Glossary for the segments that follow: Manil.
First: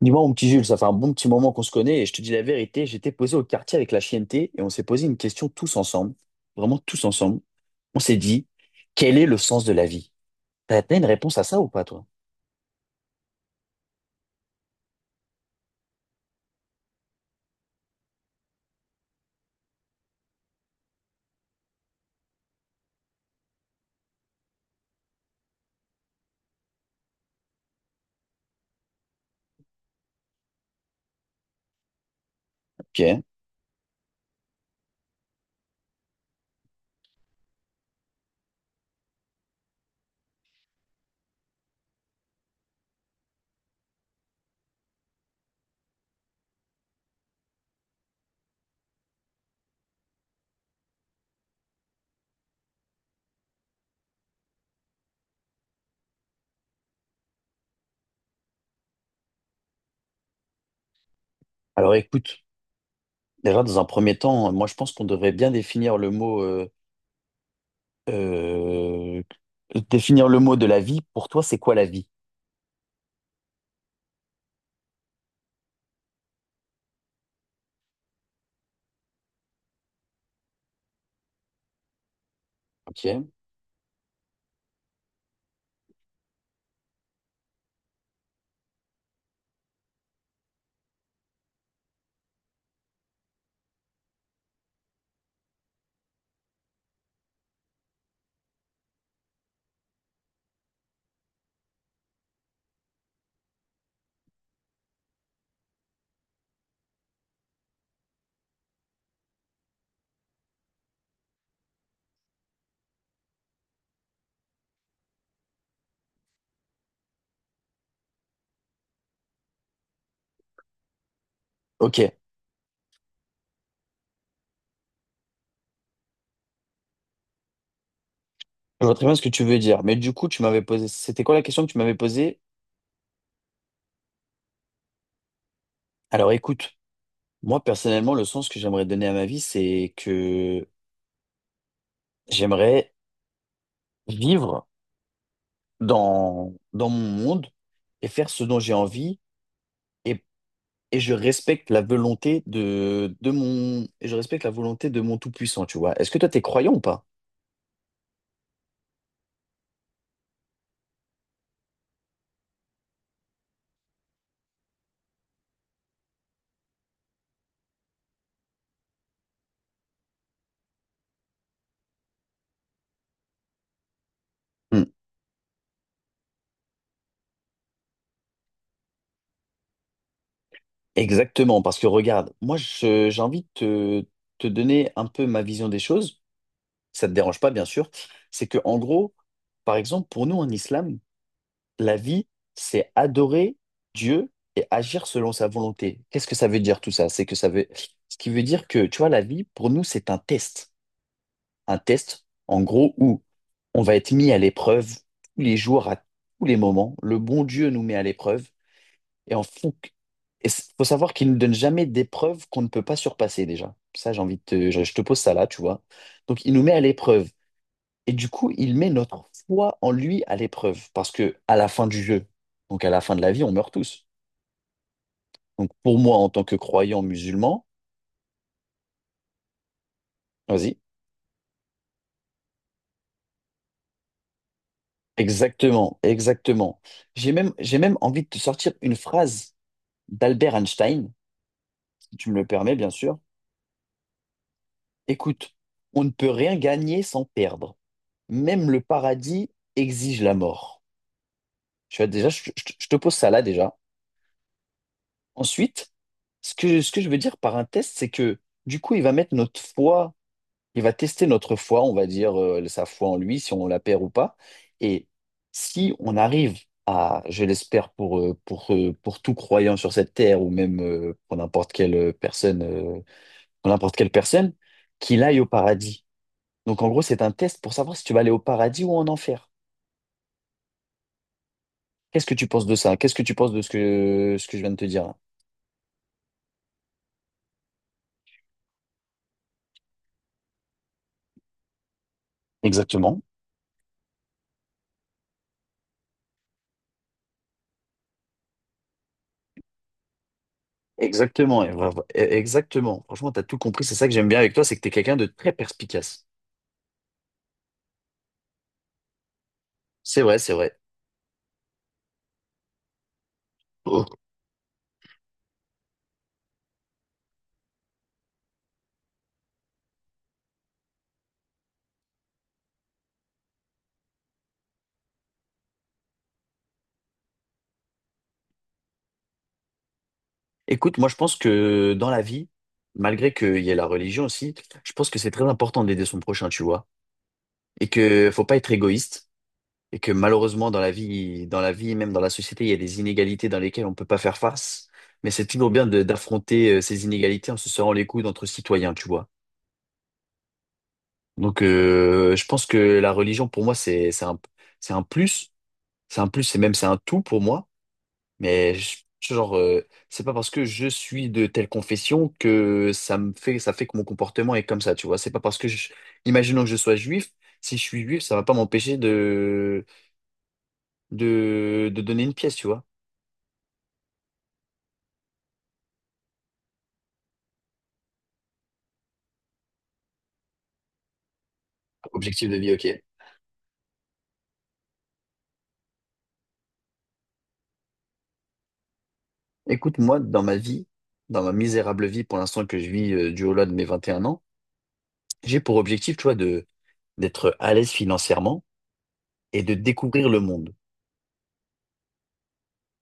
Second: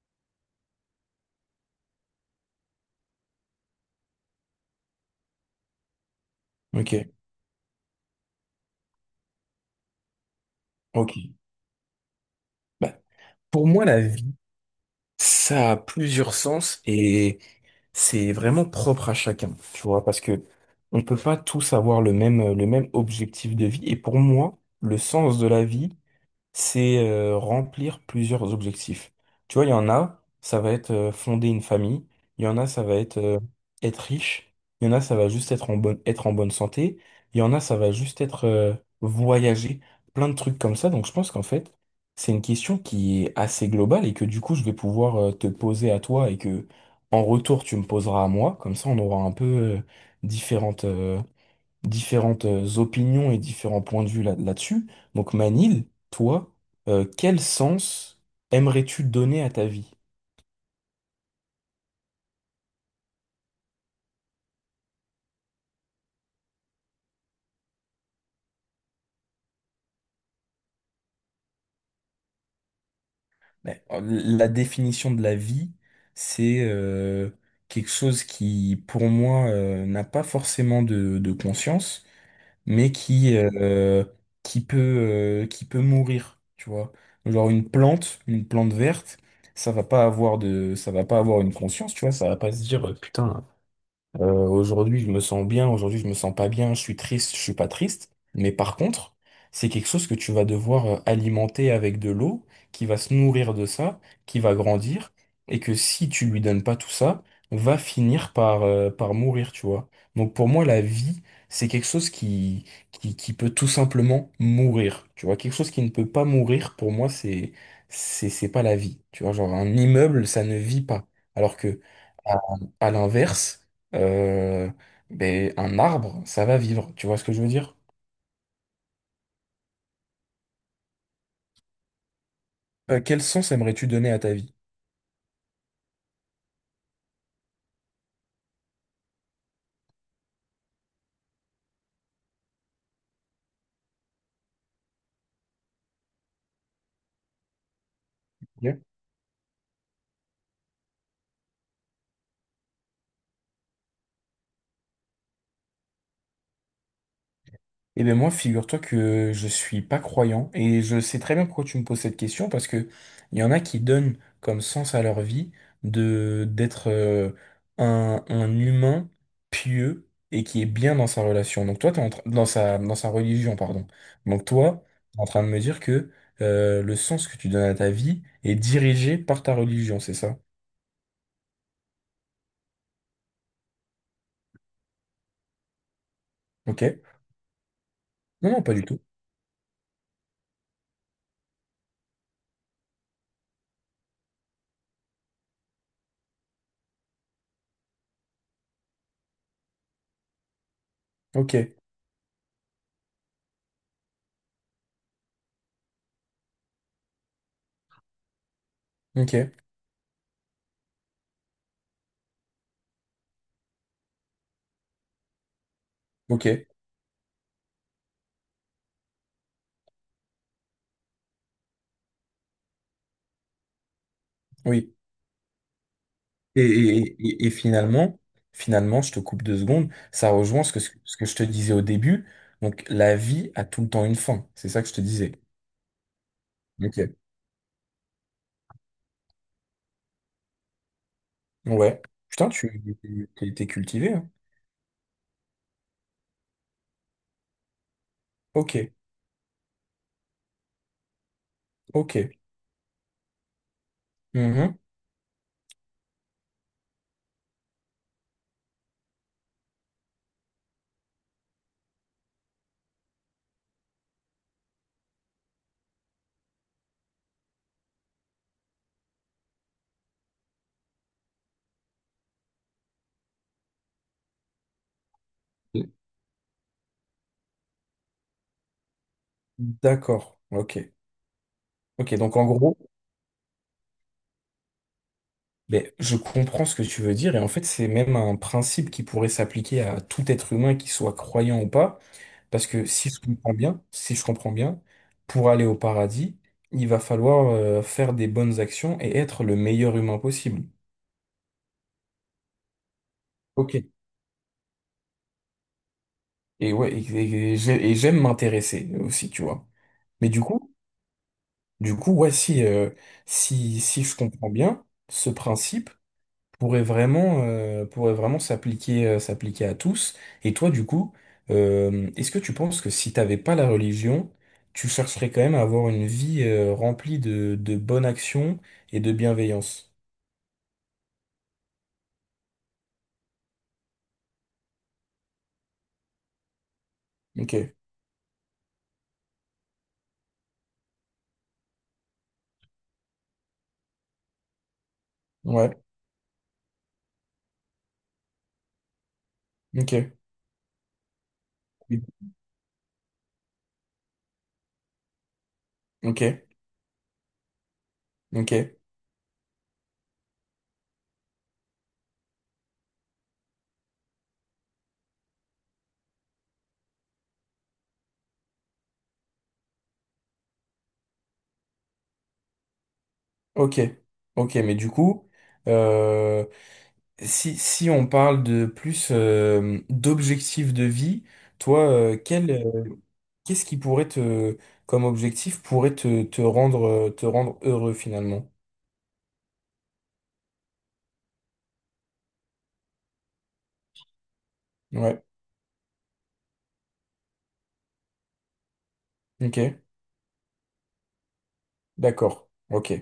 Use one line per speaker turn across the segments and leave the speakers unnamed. Dis-moi, mon petit Jules, ça fait un bon petit moment qu'on se connaît et je te dis la vérité, j'étais posé au quartier avec la chienneté et on s'est posé une question tous ensemble, vraiment
Ok,
tous ensemble. On s'est dit, quel est le sens de la vie? T'as une
ok.
réponse à ça ou pas, toi?
Bah, pour moi, la vie, ça a plusieurs sens et c'est vraiment propre à chacun, tu vois, parce que on peut pas tous avoir le même objectif de vie. Et pour moi, le sens de la vie, c'est remplir plusieurs objectifs. Tu vois, il y en a, ça va être fonder une famille, il y en a, ça va être
Ok.
être riche, il y en a, ça va juste être en être en bonne santé, il y en a, ça va juste être voyager, plein de trucs comme ça. Donc je pense qu'en fait, c'est une question qui est assez globale et que du coup, je vais pouvoir te poser à toi et que en retour, tu me poseras à moi. Comme ça, on aura un peu différentes, euh, différentes opinions et différents points de vue là-dessus. Donc Manil, toi, quel sens aimerais-tu donner à ta vie?
Alors écoute, déjà dans un premier temps, moi je pense qu'on devrait bien euh, définir le mot de la vie. Pour toi, c'est quoi la vie?
La définition de la vie, c'est quelque chose qui, pour moi, n'a pas forcément de conscience, mais
Ok.
qui peut, qui peut mourir, tu vois. Genre une une plante verte, ça va pas avoir ça va pas avoir une conscience, tu vois, ça va pas se dire, putain, aujourd'hui, je me sens bien, aujourd'hui, je me sens pas bien, je suis triste, je suis pas triste. Mais par contre, c'est quelque chose que tu vas devoir alimenter avec de l'eau, qui va se nourrir de ça, qui va grandir, et que si tu lui donnes pas tout ça, va finir par mourir, tu vois. Donc pour moi, la vie, c'est quelque chose qui peut tout simplement mourir, tu vois. Quelque chose qui ne peut pas mourir, pour moi, c'est pas la vie, tu vois. Genre, un immeuble, ça ne vit pas. Alors que,
Ok.
à à l'inverse, euh, un arbre, ça va vivre. Tu vois ce que je veux dire?
Je vois très bien ce que tu veux dire, mais du coup, tu m'avais posé, c'était quoi la question que tu m'avais posée?
Quel sens aimerais-tu donner à ta vie?
Alors écoute. Moi, personnellement, le sens que j'aimerais donner à ma vie, c'est que j'aimerais vivre dans mon monde et faire ce dont j'ai
Ok.
envie et, et je respecte la volonté de mon tout-puissant, tu vois. Est-ce que toi, t'es croyant ou pas?
Eh bien moi, figure-toi que je suis pas croyant et je sais très bien pourquoi tu me poses cette question parce que il y en a qui donnent comme sens à leur vie de d'être un humain pieux et qui est bien dans sa relation. Donc toi, t'es en train- Dans sa dans sa religion, pardon. Donc
Hmm.
toi, t'es en train de me dire que le sens que tu donnes à ta vie est dirigé par ta religion, c'est ça?
Exactement, parce que regarde, moi, j'ai envie de te donner un peu ma vision des choses.
Ok?
Ça te dérange pas, bien sûr. C'est
Non,
que,
non, pas
en
du tout.
gros, par exemple, pour nous en islam, la vie, c'est adorer Dieu et agir selon sa volonté. Qu'est-ce que ça veut dire tout ça? C'est que ça veut, ce qui veut dire que, tu vois, la vie, pour nous, c'est un test.
Ok,
Un test, en gros, où on va être mis à l'épreuve tous les jours, à tous les moments. Le bon Dieu nous met à l'épreuve. Et
ok,
en fou, il faut savoir qu'il ne nous donne jamais d'épreuve qu'on ne peut pas surpasser déjà. Ça, j'ai envie de te, je te pose ça là, tu vois. Donc,
ok,
il nous met à l'épreuve. Et du coup, il met notre foi en lui à l'épreuve, parce que à la fin du jeu, donc à la fin de la vie, on meurt tous.
oui.
Donc pour moi, en tant que
Et,
croyant
et- et- et
musulman,
finalement, finalement, je te coupe deux secondes, ça rejoint
vas-y,
ce que je te disais au début. Donc, la vie a tout le temps une fin. C'est ça que je te disais.
exactement, exactement.
Ok.
J'ai même envie de te sortir une phrase d'Albert Einstein,
Ouais.
si tu me le
Putain,
permets, bien
tu
sûr.
t'es cultivé, hein.
Écoute, on ne peut rien gagner sans perdre. Même
Ok,
le paradis exige la mort. Tu vois,
ok.
déjà, je te pose ça là déjà.
Mhm.
Ensuite, ce que je veux dire par un test, c'est que du coup, il va tester notre foi, on va dire sa foi en lui, si on la perd ou pas. Et si on arrive à, je l'espère pour tout croyant sur cette terre ou même pour n'importe quelle personne, pour n'importe quelle personne, qu'il aille au paradis. Donc en gros, c'est un test pour savoir si tu vas aller au paradis ou en enfer.
D'accord, ok. Ok,
Qu'est-ce que
donc en
tu penses de
gros,
ça? Qu'est-ce que tu penses de ce que je viens de te dire là?
ben, je comprends ce que tu veux dire, et en fait, c'est même un principe qui pourrait s'appliquer à tout être humain, qu'il soit croyant ou pas. Parce que si je
Exactement.
comprends bien, si je comprends bien, pour aller au paradis, il va falloir faire des bonnes actions et être le meilleur humain possible.
Exactement, et bravo. Exactement. Franchement, tu as tout
Ok.
compris. C'est ça que j'aime bien avec toi, c'est que tu es quelqu'un de très perspicace.
Et ouais, et j'aime m'intéresser aussi, tu vois.
C'est
Mais
vrai, c'est vrai.
du coup, ouais, si, si je comprends bien ce principe, pourrait vraiment s'appliquer, s'appliquer à tous. Et toi, du coup, est-ce que tu penses que si t'avais pas la religion, tu chercherais quand même à avoir une vie, remplie de bonnes actions et de bienveillance?
Écoute, moi je pense que dans la vie, malgré qu'il y ait la religion aussi, je pense que c'est très important d'aider son prochain, tu vois,
Ok,
et que faut pas être égoïste, et que malheureusement dans la vie, même dans la société, il y a des inégalités dans lesquelles on peut pas faire face, mais c'est toujours
ouais,
bien d'affronter ces inégalités en se serrant les coudes entre citoyens, tu vois.
ok,
Donc
oui,
je pense que la religion pour moi c'est un plus,
ok,
c'est un plus, c'est même c'est un tout pour moi.
ok,
Mais genre, c'est pas parce que je suis de telle confession que ça fait que mon comportement est comme ça, tu vois. C'est pas parce que je, imaginons que je sois juif, si je suis juif, ça va pas m'empêcher de, de donner une pièce, tu vois.
ok, ok, mais du coup, euh, si, si on parle de plus, d'objectifs de vie, toi,
Objectif de vie, ok.
qu'est-ce qui pourrait te, comme objectif, te rendre heureux finalement?
Écoute, moi, dans ma vie, dans ma misérable vie pour l'instant que je vis du haut là de mes 21 ans,
Ouais,
j'ai pour objectif, tu vois, de d'être à l'aise financièrement
ok,
et de découvrir le monde.
d'accord, ok.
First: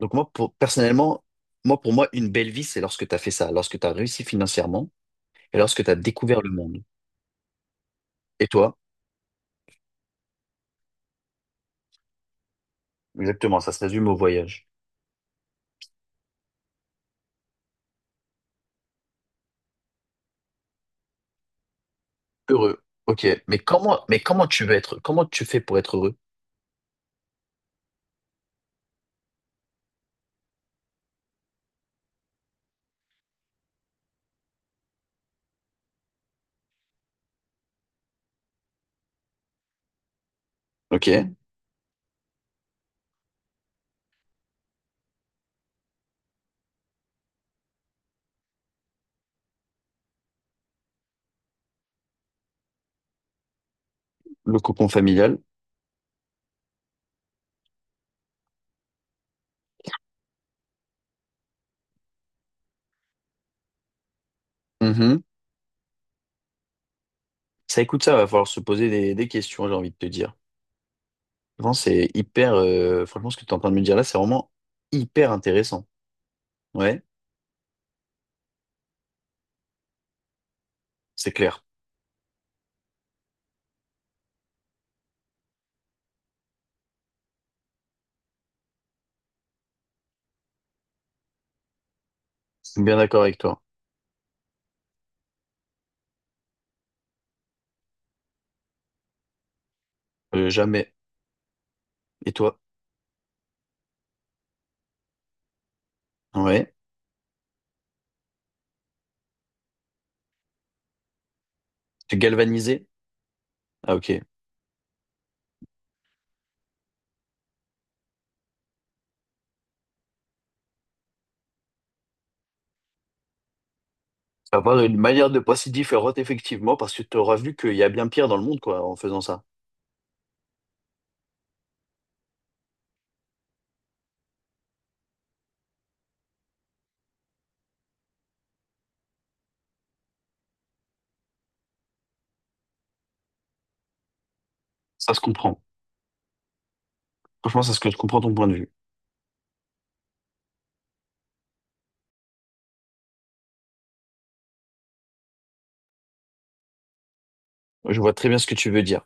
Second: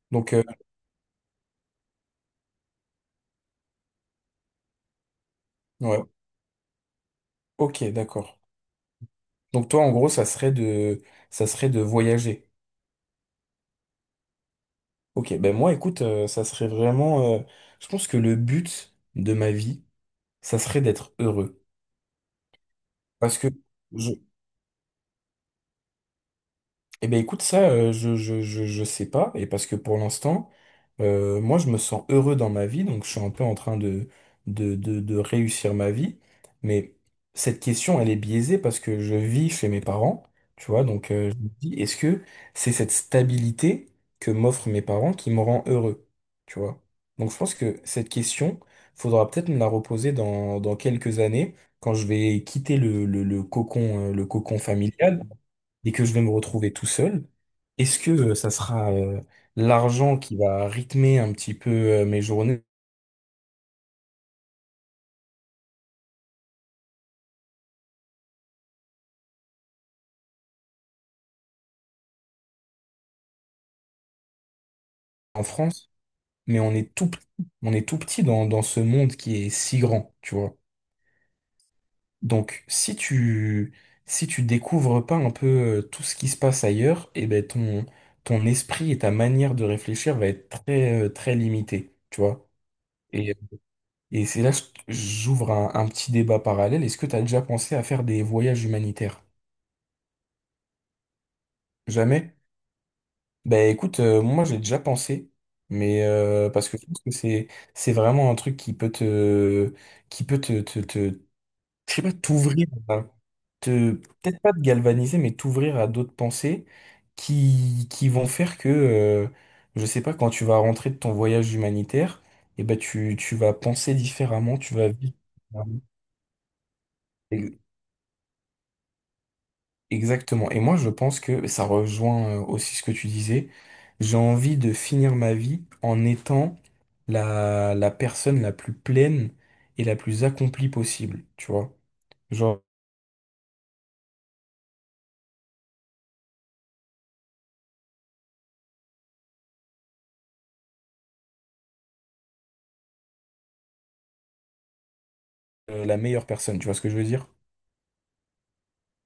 Donc moi,
Donc,
pour, personnellement, moi, pour moi, une belle vie, c'est lorsque tu as fait ça, lorsque tu as réussi financièrement et lorsque tu as
ouais,
découvert le monde.
ok, d'accord.
Et toi,
Donc toi, en gros, ça serait de voyager.
exactement, ça se résume au voyage.
Ok, ben moi, écoute, ça serait vraiment, je pense que le but de ma vie, ça serait d'être heureux.
Heureux. Ok,
Parce que
mais
je,
comment tu veux être, comment tu fais pour être heureux?
Eh ben écoute, ça, je sais pas, et parce que pour l'instant, moi, je me sens heureux dans ma vie, donc je suis un peu en train de réussir ma vie, mais cette question, elle est biaisée parce que je vis chez mes parents, tu vois, donc
Ok,
je me dis, est-ce que c'est cette stabilité que m'offrent mes parents qui me rend heureux, tu vois? Donc je pense que cette question, faudra peut-être me la reposer dans quelques années, quand je vais quitter le
le
cocon
cocon
familial
familial.
et que je vais me retrouver tout seul, est-ce que ça sera l'argent qui va rythmer un petit peu mes journées
Mhm. Ça, écoute, ça va falloir se poser des questions, j'ai envie de te dire. Vraiment, c'est hyper, franchement, ce que tu es en train de me dire là, c'est vraiment hyper
en
intéressant.
France? Mais on est
Ouais,
tout petit, on est tout petit dans ce monde qui est si grand, tu vois.
c'est clair.
Donc si tu si tu découvres pas un peu tout ce qui se passe ailleurs, eh ben ton ton esprit et ta manière de réfléchir va être très très limitée, tu vois.
Je suis bien d'accord
Et,
avec toi.
et c'est là que j'ouvre un petit débat parallèle. Est-ce que tu as déjà pensé à faire des voyages humanitaires?
Jamais. Et
Jamais?
toi?
Ben écoute, moi j'ai déjà pensé, mais parce
Ouais.
que je pense que c'est vraiment un truc qui peut te qui peut te je sais pas
Tu galvanisé?
te
Ah, ok.
peut-être pas te galvaniser, mais t'ouvrir à d'autres pensées qui vont faire que je sais pas quand tu vas rentrer de ton voyage humanitaire, et ben tu tu vas penser différemment, tu
Avoir
vas
une
vivre
manière de penser
différemment.
différente, effectivement, parce que tu auras vu qu'il y a bien pire dans le monde, quoi, en faisant ça.
Exactement. Et moi, je pense que ça rejoint aussi ce que tu disais. J'ai envie de finir ma vie en étant la personne la plus pleine et la plus accomplie possible, tu vois. Genre,
Ça se comprend. Franchement, c'est ce que je comprends ton point de vue.
la meilleure personne, tu vois ce que je veux dire?
Je vois très bien ce que tu veux dire.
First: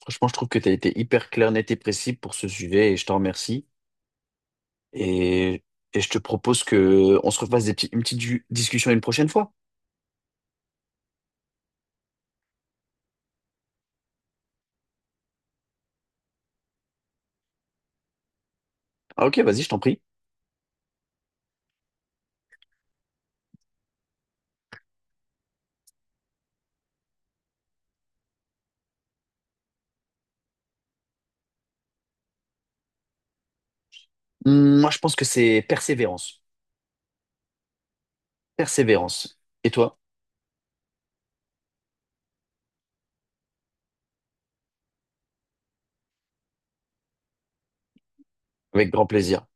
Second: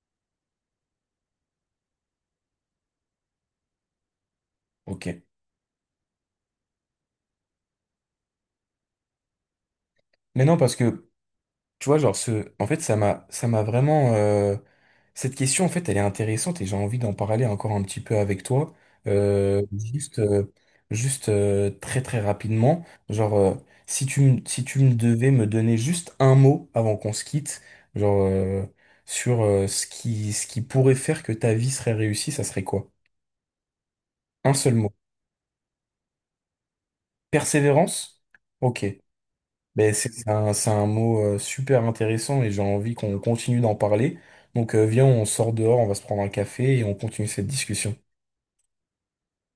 Franchement, je trouve que tu as été hyper clair, net et précis pour ce sujet et je t'en remercie.
Ok.
Et, et je te propose que on se refasse une petite discussion une prochaine fois.
Mais non, parce que tu vois, genre, en fait, ça m'a vraiment, cette question, en fait, elle est intéressante et j'ai envie d'en parler encore un petit peu avec toi.
Ah, ok, vas-y,
Euh,
je t'en prie.
juste euh, juste très très rapidement. Genre, si tu me devais me donner juste un mot avant qu'on se quitte, genre, euh, sur ce qui pourrait faire que ta vie serait réussie, ça serait quoi? Un seul
Moi,
mot.
je pense que c'est persévérance.
Persévérance? Ok.
Persévérance. Et
Ben,
toi?
c'est un mot super intéressant et j'ai envie qu'on continue d'en parler. Donc viens, on sort dehors, on va se prendre un café et on continue cette discussion.
Avec grand plaisir.